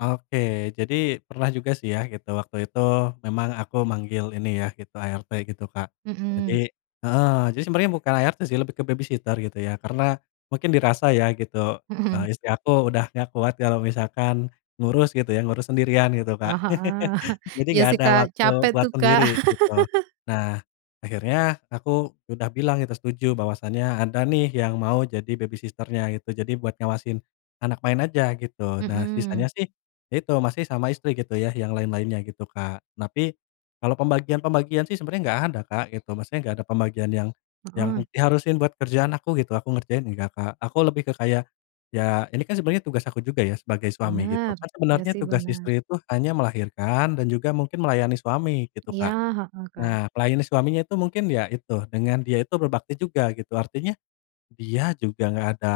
Oke, jadi pernah juga sih ya, gitu. Waktu itu memang aku manggil ini ya, gitu, ART gitu Kak. Jadi Mhm. heeh, jadi sebenarnya bukan ART sih, lebih ke babysitter gitu ya. Karena mungkin dirasa ya gitu, Mhm. eee, istri aku udah enggak kuat kalau misalkan ngurus gitu ya, ngurus sendirian gitu, Oh, Kak. heeh. Jadi Iya enggak sih ada Kak. waktu Capek buat tuh, Kak. sendiri gitu. Nah, akhirnya aku udah bilang itu setuju bahwasannya ada nih, yang mau jadi babysitter-nya gitu. Jadi buat ngawasin anak main aja gitu. Nah, sisanya Mhm. sih, itu masih sama istri gitu ya, yang lain-lainnya gitu, Kak. Tapi, kalau pembagian-pembagian sih sebenarnya enggak ada, Kak, gitu. Maksudnya, enggak ada pembagian yang yang Heeh. diharusin buat kerjaan aku gitu. Aku ngerjain enggak, Kak. Aku lebih ke kayak, ya ini kan sebenarnya tugas aku juga ya sebagai suami gitu. Benar. Kan Iya sebenarnya sih, tugas benar. istri itu hanya melahirkan dan juga mungkin melayani suami gitu, Iya, Kak. heeh, Kak. Nah, melayani suaminya itu, mungkin ya itu, dengan dia itu berbakti juga gitu. Artinya, dia juga enggak ada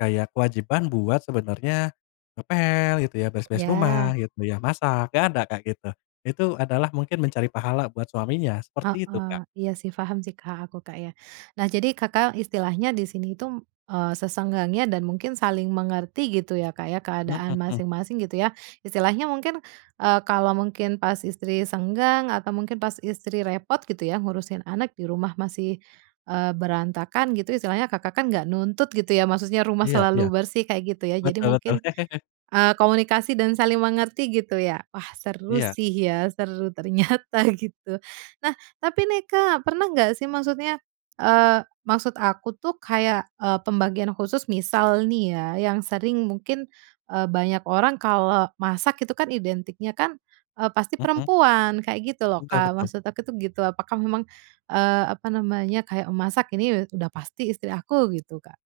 kayak kewajiban buat sebenarnya ngepel gitu ya, beres-beres rumah Iya. gitu ya, masak, enggak ada, Kak, gitu. Itu adalah mungkin mencari pahala buat suaminya, seperti itu, Kak. Heeh. Iya sih, paham sih, Kak. Aku, Kak, ya. Nah, jadi Kakak istilahnya di sini itu, m eee, sesenggangnya dan mungkin saling mengerti gitu ya, Kak, ya, Mhm keadaan mhm. masing-masing gitu ya. Istilahnya mungkin, eee, kalau mungkin pas istri senggang atau mungkin pas istri repot gitu ya, ngurusin anak di rumah masih, eee, berantakan gitu, istilahnya Kakak kan nggak nuntut gitu ya, maksudnya rumah Iya iya. selalu bersih, kayak gitu ya. Jadi Betul betul. mungkin, eee, komunikasi dan saling mengerti gitu ya. Wah, seru Iya. sih, ya seru ternyata gitu. Nah, tapi nih Kak, pernah enggak sih, maksudnya, eee, maksud aku tuh kayak, eee, pembagian khusus. Misal nih ya, yang sering mungkin, eee, banyak orang kalau masak itu kan identiknya, eee, pasti Mhm. perempuan, kayak gitu loh, Betul Kak. betul. Maksud aku tuh gitu. Apakah memang, eee, apa namanya, kayak memasak ini udah pasti istri aku gitu, Kak?